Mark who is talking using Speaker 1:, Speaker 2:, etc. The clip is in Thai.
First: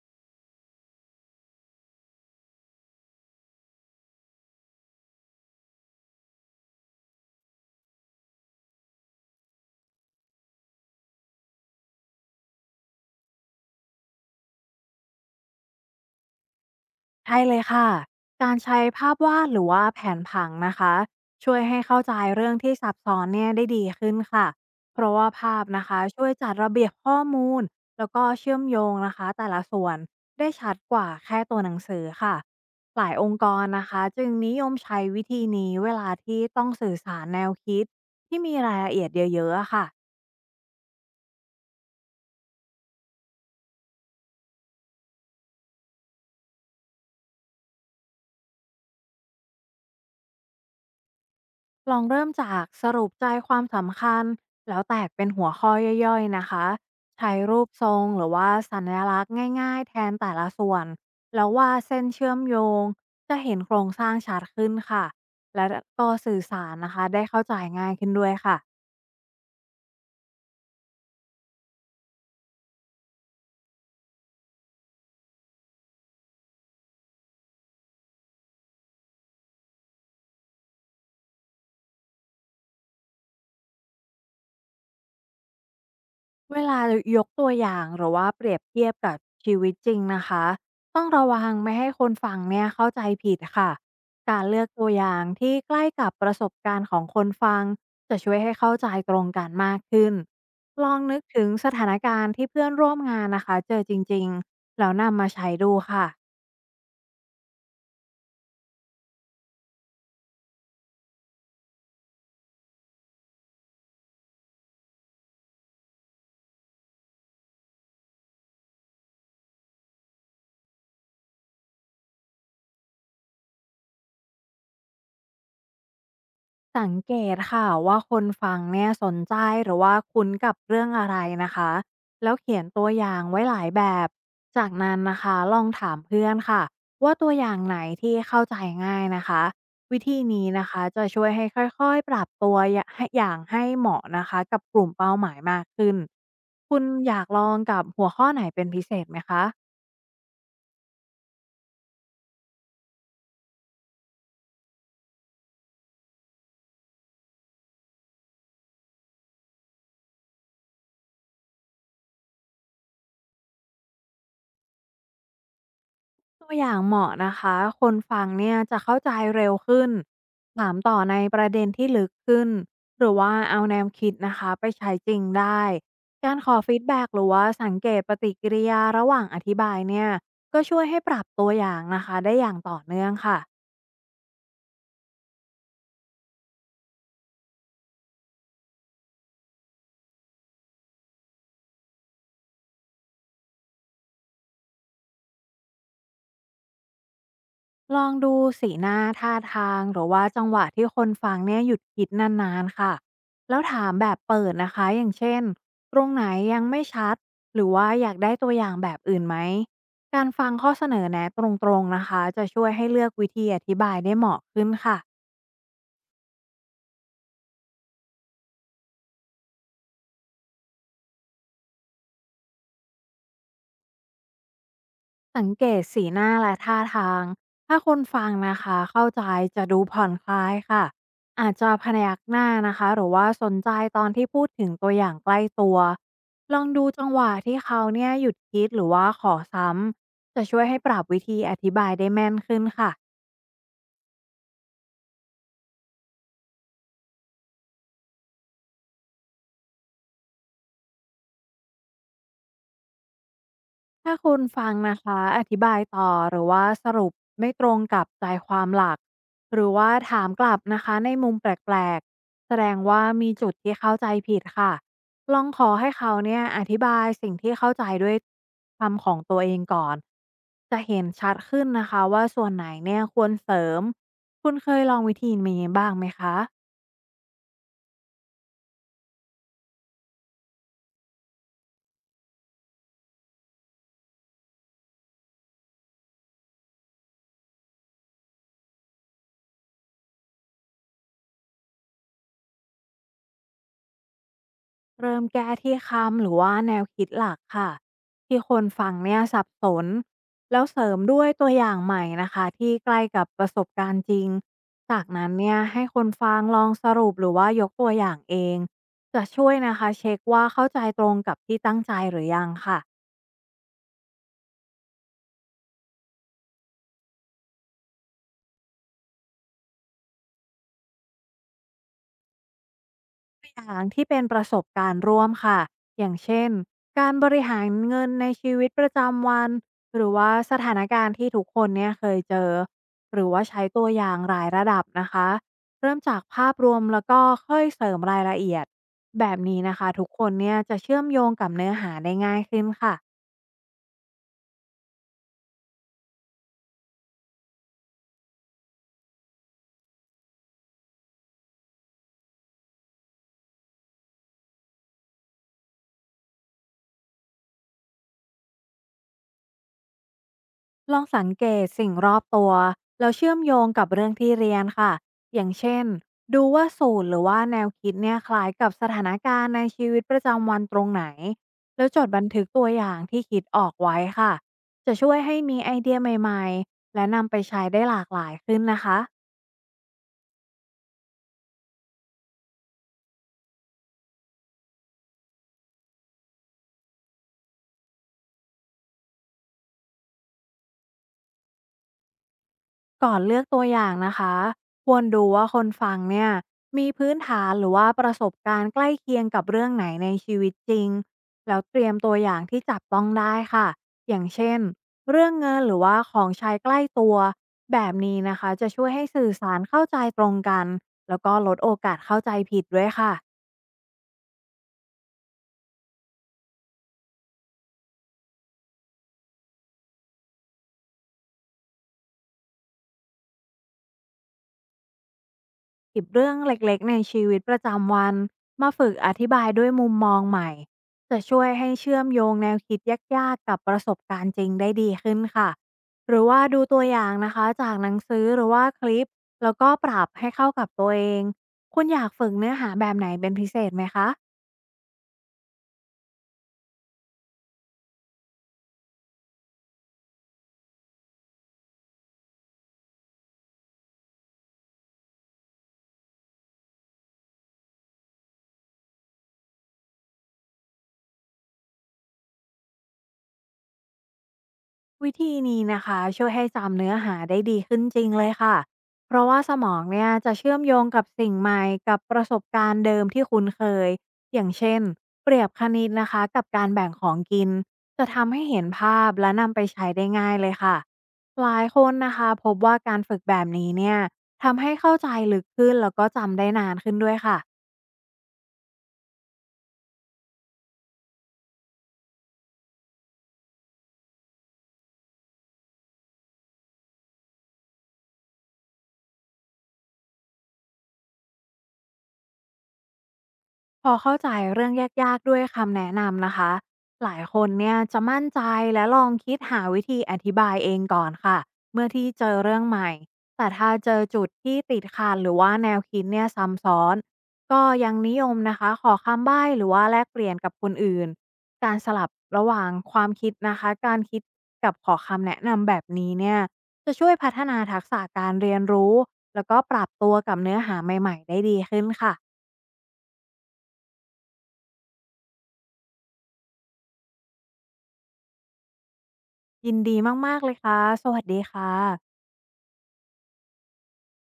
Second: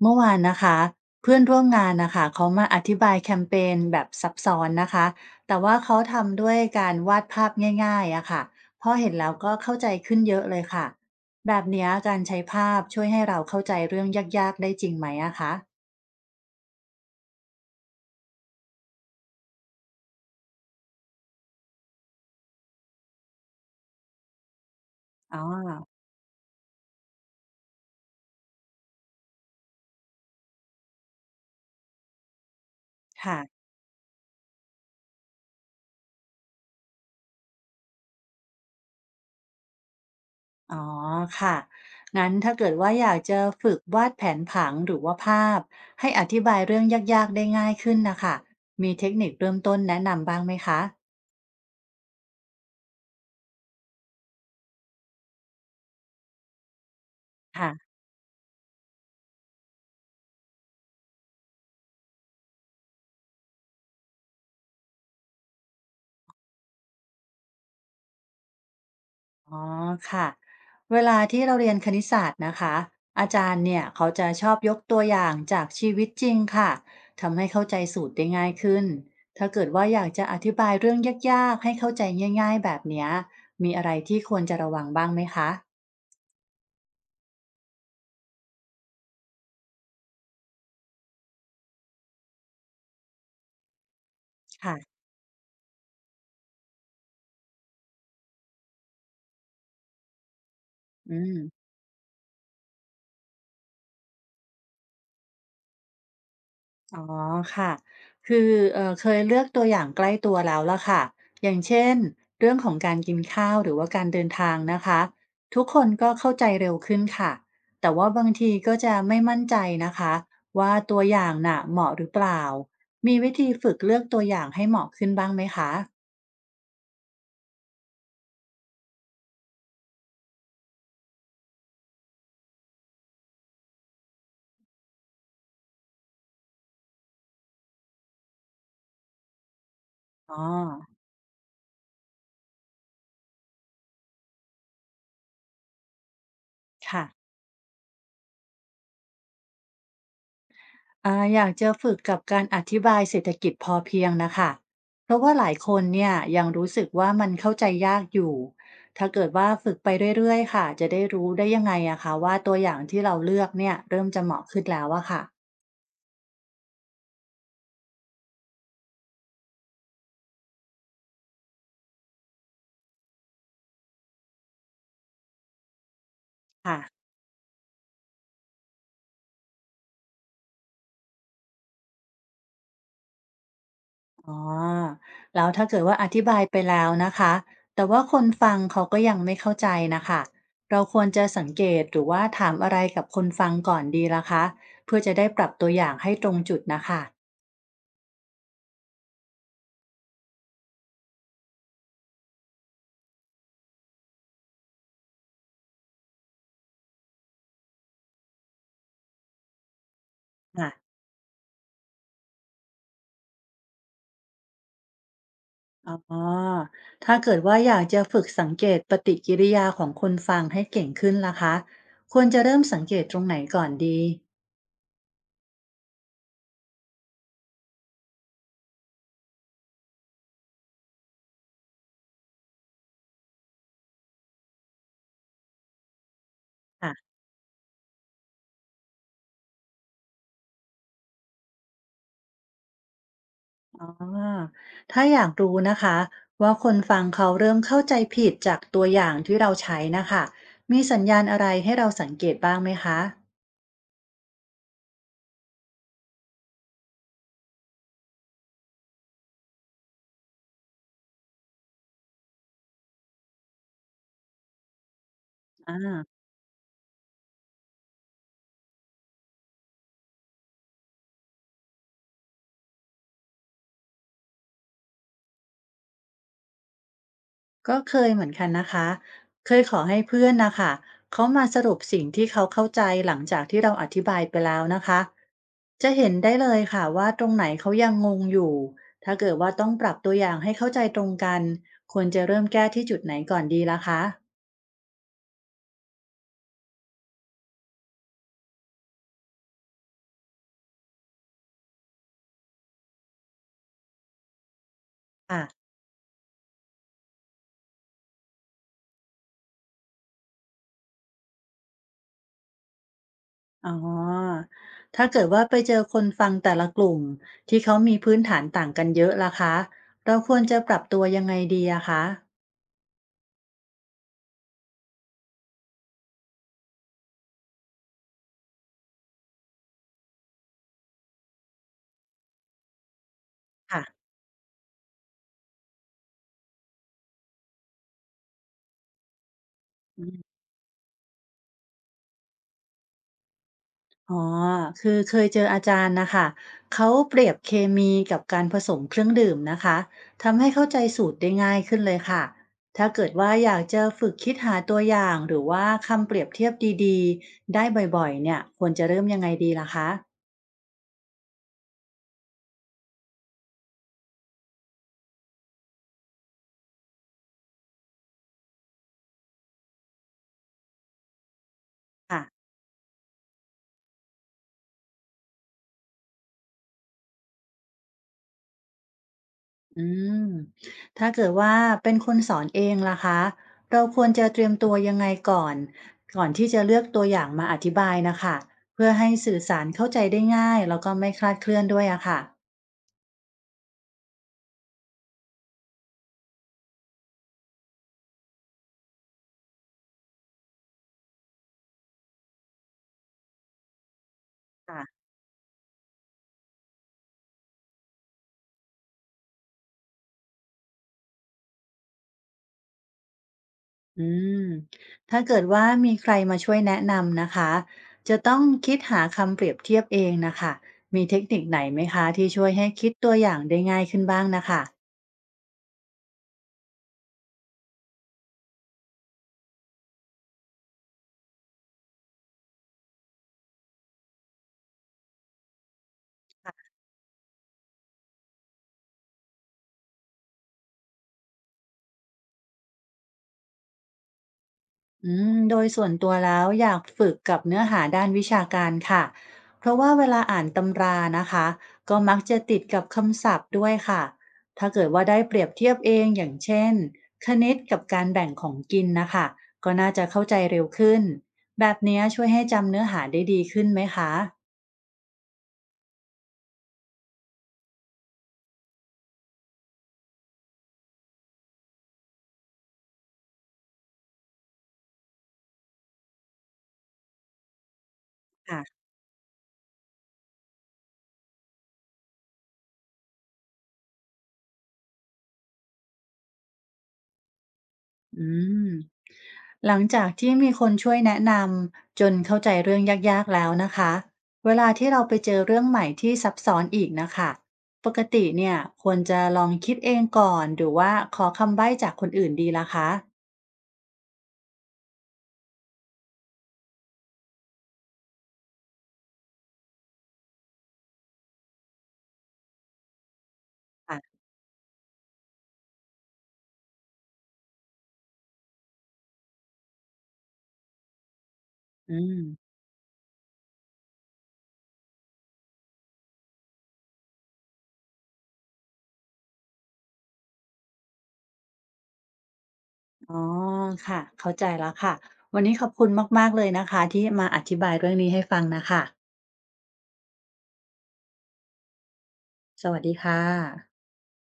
Speaker 1: เมื่อวานนะคะเพื่อนร่วมงานนะคะเขามาอธิบายแคมเปญแบบซับซ้อนนะคะแต่ว่าเขาทำด้วยการวาดภาพง่ายๆอะค่ะพอเห็นแล้วก็เข้าใจขึ้นเยอะเลยค่ะแบบเนี้ยการใช้ภาพช่วยให้เราเข้าใจเรื่องยากๆได้จริงไหมอะคะ
Speaker 2: ใช่เลยค่ะ การใช้ภาพวาดหรือว่าแผนผังนะคะช่วยให้เข้าใจเรื่องที่ซับซ้อนเนี่ยได้ดีขึ้นค่ะเพราะว่า
Speaker 1: อ๋อ
Speaker 2: ภาพนะคะช่วยจัดระเบียบข้อมูลแล้วก็เชื่อมโยงนะคะแต่ละส่วนได้ชัดกว่าแค่ตัวหนังสือค่ะหลายอง
Speaker 1: ค่ะ
Speaker 2: ค์กรนะคะจึงนิยมใช้วิธีนี้เวลาที่ต้องสื่อสารแนวคิดที่มีรายละเอียดเยอะๆอะค่ะ
Speaker 1: อ๋อค่ะงั้นถ้าเกิดว่าอยากจะฝึกวาดแผนผังหรือว่าภาพให้อธิบายเรื่องยากๆได้ง่ายขึ้นนะคะมีเทคนิคเริ่มต้นแนะนำบ้างไหมคะ
Speaker 2: ลองเริ่มจากสรุปใจความสำคัญแล้วแตกเป็นหัวข้อย่อยๆนะคะใช้รูปท
Speaker 1: ค่ะ
Speaker 2: รงหรือว่าสัญลักษณ์ง่ายๆแทนแต่ละส่วนแล้วว่าดเส้นเชื่อมโยงจะเห็นโครงสร้างชัดขึ้นค่ะและก็สื่อสารนะคะได้เข้าใจง่ายขึ้นด้วยค่ะ
Speaker 1: อ๋อค่ะเวลาที่เราเรียนคณิตศาสตร์นะคะอาจารย์เนี่ยเขาจะชอบยกตัวอย่างจากชีวิตจริงค่ะทำให้เข้าใจสูตรได้ง่ายขึ้นถ้าเกิดว่าอยากจะอธิบายเรื่องยากๆให้เข้าใจง่ายๆแบบเนี้ยมีอะไรที่ควรจะระวังบ้างไหมคะ
Speaker 2: เวลายกตัวอย่างหรือว่าเปรียบเทียบกับชีวิตจริงนะคะต้องระวังไม่ให้คนฟังเนี่ยเข้าใจผิดค่ะการเลือกตัว
Speaker 1: ค่ะ
Speaker 2: อย่างที่ใกล้กับประสบการณ์ของคนฟังจะช่วยให้เข้าใจตรงกันมากขึ้นลองนึ
Speaker 1: อื
Speaker 2: ก
Speaker 1: ม
Speaker 2: ถึงสถานการณ์ที่เพื่อนร่วมงานนะคะเจอจริงๆแล้วนำมาใช้ดูค่ะ
Speaker 1: อ๋อค่ะ คือเคยเลือกตัวอย่างใกล้ตัวแล้วล่ะค่ะ อย่างเช่นเรื่องของการกินข้าวหรือว่าการเดินทางนะคะ ทุกคนก็เข้าใจเร็วขึ้นค่ะ แต่ว่าบางทีก็จะไม่มั่นใจนะคะว่าตัวอย่างน่ะเหมาะหรือเปล่า มีวิธีฝึกเลือกตัวอย่างให้เหมาะขึ้นบ้างไหมคะ
Speaker 2: สังเกตค่ะว่าคนฟังเนี่ยสนใจหรือว่าคุ้นกับเรื่องอะไรนะคะแล้วเขียนตัวอย่างไว้หลายแบบจากนั้นนะคะลองถามเพื่อนค่ะว่าตัวอย่างไหนที่เข้าใจง่ายนะคะวิธี
Speaker 1: อ๋อ
Speaker 2: นี้นะคะจะช่วยให้ค่อยๆปรับตัวอย่าให้อย่างให้เหมาะนะคะกับกลุ่มเป้าหมายมากขึ้นคุณ
Speaker 1: ค่ะ
Speaker 2: อยากลองกับหัวข้อไหนเป็นพิเศษไหมคะ
Speaker 1: อ่าอยากจะฝึกกับการอธิบายเศรษฐกิจพอเพียงนะคะเพราะว่าหลายคนเนี่ยยังรู้สึกว่ามันเข้าใจยากอยู่ถ้าเกิดว่าฝึกไปเรื่อยๆค่ะจะได้รู้ได้ยังไงอะคะว่าตัวอย่างที่เราเลือกเนี่ยเริ่มจะเหมาะขึ้นแล้วอะค่ะ
Speaker 2: ตัวอย่างเหมาะนะคะคนฟังเนี่ยจะเข้าใจเร็วขึ้นถามต่อในประเด็นที่ลึกขึ้นหรือว่าเอาแนวคิดนะคะไปใช้จริงได้การขอ
Speaker 1: ค่ะ
Speaker 2: ฟีดแบ็กหรือว่าสังเกตปฏิกิริยาระหว่างอธิบายเนี่ยก็ช่วยให้ปรับตัวอย่างนะคะได้อย่างต่อเนื่องค่ะ
Speaker 1: อ๋อแล้วถ้าเกิดว่าอธิบายไปแล้วนะคะแต่ว่าคนฟังเขาก็ยังไม่เข้าใจนะคะเราควรจะสังเกตหรือว่าถามอะไรกับคนฟังก่อนดีล่ะคะเพื่อจะได้ปรับตัวอย่างให้ตรงจุดนะคะ
Speaker 2: ลองดูสีหน้าท่าทางหรือว่าจังหวะที่คนฟังเนี่ยหยุดคิดนานๆค่ะแล้วถามแบบเปิดนะคะอย่างเช่นตรงไหนยังไม่ชัดหรือว่าอยากได้ตัวอย่างแบบอื่นไหมการฟังข้อเส
Speaker 1: ค่ะ
Speaker 2: นอแนะตรงๆนะคะจะช่วยให้เลือกวิธีอธิบายได้เหมาะขึ้นค่ะ
Speaker 1: อ๋อถ้าเกิดว่าอยากจะฝึกสังเกตปฏิกิริยาของคนฟังให้เก่งขึ้นล่ะคะควรจะเริ่มสังเกตตรงไหนก่อนดี
Speaker 2: สังเกตสีหน้าและท่าทางถ้าคนฟังนะคะเข้าใจจะดูผ่อนคลายค่ะอาจจะพยักหน้านะคะหรือว่าสนใจตอนที่พูดถึงตัวอย่างใกล้ตัวลองดูจัง
Speaker 1: ค่ะ
Speaker 2: หวะที่เขาเนี่ยหยุดคิดหรือว่าขอซ้ำจะช่วยให้ปรับวิธีอธิบายได้แม่นขึ้นค่ะ
Speaker 1: อ๋อถ้าอยากรู้นะคะว่าคนฟังเขาเริ่มเข้าใจผิดจากตัวอย่างที่เราใช้นะคะมีสัญญาณอะไรให้เราสังเกตบ้างไหมคะ
Speaker 2: ถ้าคุณฟังนะคะอธิบายต่อหรือว่าสรุปไม่ตรงกับใจความหลักหรือว่าถามกลับนะคะในมุมแปลกๆแสดงว่ามีจุดที่เข้าใจผิดค่ะลองขอให้เขา
Speaker 1: อ่า
Speaker 2: เนี่ยอธิบายสิ่งที่เข้าใจด้วยคำของตัวเองก่อนจะเห็นชัดขึ้นนะคะว่าส่วนไหนเนี่ยควรเสริมคุณเคยลองวิธีนี้บ้างไหมคะ
Speaker 1: ก็เคยเหมือนกันนะคะเคยขอให้เพื่อนนะคะเขามาสรุปสิ่งที่เขาเข้าใจหลังจากที่เราอธิบายไปแล้วนะคะจะเห็นได้เลยค่ะว่าตรงไหนเขายังงงอยู่ถ้าเกิดว่าต้องปรับตัวอย่างให้เข้าใจตรงกันควรจะเริ่มแก้ที่จุดไหนก่อนดีล่ะคะ
Speaker 2: เริ่มแก้ที่คำหรือว่าแนวคิดหลักค่ะที่คนฟังเนี่ยสับสนแล้วเสริมด้วยตัวอย่างใหม่นะคะที่ใกล้กับประสบการณ์จริงจากนั้น
Speaker 1: ค่ะ
Speaker 2: เนี่ยให้คนฟังลองสรุปหรือว่ายกตัวอย่างเองจะช่วยนะคะเช็คว่าเข้าใจตรงกับที่ตั้งใจหรือยังค่ะ
Speaker 1: อ๋อถ้าเกิดว่าไปเจอคนฟังแต่ละกลุ่มที่เขามีพื้นฐานต่างกันเยอะล่ะคะเราควรจะปรับตัวยังไงดีอะคะ
Speaker 2: อย่างที่เป็นประสบการณ์ร่วมค่ะอย่างเช่นการบริหารเงินในชีวิตประจำวันหรือว่าสถานการณ์ที่ทุกคนเนี่ยเคยเจอหรือว่าใช้
Speaker 1: ค่ะ
Speaker 2: ตัวอย่างหลายระดับนะคะเริ่มจากภาพรวมแล้วก็ค่อยเสริมรายละเอียดแบบนี้นะคะทุกคนเนี่ยจะเชื่อมโยงกับเนื้อหาได้ง่ายขึ้นค่ะ
Speaker 1: อ๋อคือเคยเจออาจารย์นะคะเขาเปรียบเคมีกับการผสมเครื่องดื่มนะคะทำให้เข้าใจสูตรได้ง่ายขึ้นเลยค่ะถ้าเกิดว่าอยากจะฝึกคิดหาตัวอย่างหรือว่าคำเปรียบเทียบดีๆได้บ่อยๆเนี่ยควรจะเริ่มยังไงดีล่ะคะ
Speaker 2: ลองสังเกตสิ่งรอบตัวแล้วเชื่อมโยงกับเรื่องที่เรียนค่ะอย่างเช่นดูว่าสูตรหรือว่าแนวคิดเนี่ยคล้ายกับสถานการณ์ในชีวิตประจำวันตรงไหนแล้วจด
Speaker 1: ค่ะ
Speaker 2: บันทึกตัวอย่างที่คิดออกไว้ค่ะจะช่วยให้มีไอเดียใหม่ๆและนำไปใช้ได้หลากหลายขึ้นนะคะ
Speaker 1: อืมถ้าเกิดว่าเป็นคนสอนเองล่ะคะเราควรจะเตรียมตัวยังไงก่อนก่อนที่จะเลือกตัวอย่างมาอธิบายนะคะเพื่อให้สื่อสารเข้าใจได้ง่ายแล้วก็ไม่คลาดเคลื่อนด้วยอะค่ะ
Speaker 2: ก่อนเลือกตัวอย่างนะคะควรดูว่าคนฟังเนี่ยมีพื้นฐานหรือว่าประสบการณ์ใกล้เคียงกับเรื่องไหนในชีวิตจริงแล้วเตรียมตัวอย่างที่จับต้องได้ค่ะอย่างเช่นเรื่องเงินหรือว่าของใช้ใกล้ตัวแบบนี้นะคะจะช่วยให้สื่อสารเข้าใจตรงกันแล้วก็ลดโอกาสเข้าใจผิดด้วยค่ะ
Speaker 1: อืมถ้าเกิดว่ามีใครมาช่วยแนะนำนะคะจะต้องคิดหาคำเปรียบเทียบเองนะคะมีเทคนิคไหนไหมคะที่ช่วยให้คิดตัวอย่างได้ง่ายขึ้นบ้างนะคะ
Speaker 2: หยิบเรื่องเล็กๆในชีวิตประจำวันมาฝึกอธิบายด้วยมุมมองใหม่จะช่วยให้เชื่อมโยงแนวคิดยากๆกับประสบการณ์จริงได้ดีขึ้นค่ะหรือว่าดูตัวอย่างนะคะจากหนังสือหรือว่าคลิปแล้วก็ปรับให้เข้ากับตัวเองคุณอยากฝึกเนื้อหาแบบไหนเป็นพิเศษไหมคะ
Speaker 1: อืมโดยส่วนตัวแล้วอยากฝึกกับเนื้อหาด้านวิชาการค่ะ เพราะว่าเวลาอ่านตำรานะคะก็มักจะติดกับคำศัพท์ด้วยค่ะ ถ้าเกิดว่าได้เปรียบเทียบเองอย่างเช่นคณิตกับการแบ่งของกินนะคะก็น่าจะเข้าใจเร็วขึ้นแบบเนี้ยช่วยให้จำเนื้อหาได้ดีขึ้นไหมคะ
Speaker 2: วิธีนี้นะคะช่วยให้จำเนื้อหาได้ดีขึ้นจริงเลยค่ะเพราะว่าสมองเนี่ยจะเชื่อมโยงกับสิ่งใหม่กับประสบการณ์เดิมที่คุ้นเคยอย่างเช่นเปรียบคณิตนะคะกับการแบ่งของกินจะทำให้เห็น
Speaker 1: ค่ะ
Speaker 2: ภาพและนำไปใช้ได้ง่ายเลยค่ะหลายคนนะคะพบว่าการฝึกแบบนี้เนี่ยทำให้เข้าใจลึกขึ้นแล้วก็จำได้นานขึ้นด้วยค่ะ
Speaker 1: อืม หลังจากที่มีคนช่วยแนะนำจนเข้าใจเรื่องยากๆแล้วนะคะเวลาที่เราไปเจอเรื่องใหม่ที่ซับซ้อนอีกนะคะปกติเนี่ยควรจะลองคิดเองก่อนหรือว่าขอคำใบ้จากคนอื่นดีล่ะคะ
Speaker 2: พอเข้าใจเรื่องยากๆด้วยคำแนะนำนะคะหลายคนเนี่ยจะมั่นใจและลองคิดหาวิธีอธิบายเองก่อนค่ะเมื่อที่เจอเรื่องใหม่แต่ถ้าเจอ
Speaker 1: ค่ะ
Speaker 2: จุดที่ติดขัดหรือว่าแนวคิดเนี่ยซ้ำซ้อนก็ยังนิยมนะคะขอคำใบ้หรือว่าแลกเปลี่ยนกับคนอื่นการส
Speaker 1: อื
Speaker 2: ลับ
Speaker 1: ม
Speaker 2: ระหว่างความคิดนะคะการคิดกับขอคำแนะนำแบบนี้เนี่ยจะช่วยพัฒนาทักษะการเรียนรู้แล้วก็ปรับตัวกับเนื้อหาใหม่ๆได้ดีขึ้นค่ะ
Speaker 1: อ๋อค่ะเข้าใจแล้วค่ะวันนี้ขอบคุณมากๆเลยนะคะที่มาอธิบายเรื่องนี้ให้ฟังนะคะ
Speaker 2: ยินดีมากๆเลยค่ะ สวัสดีค่ะ
Speaker 1: สวัสดีค่ะ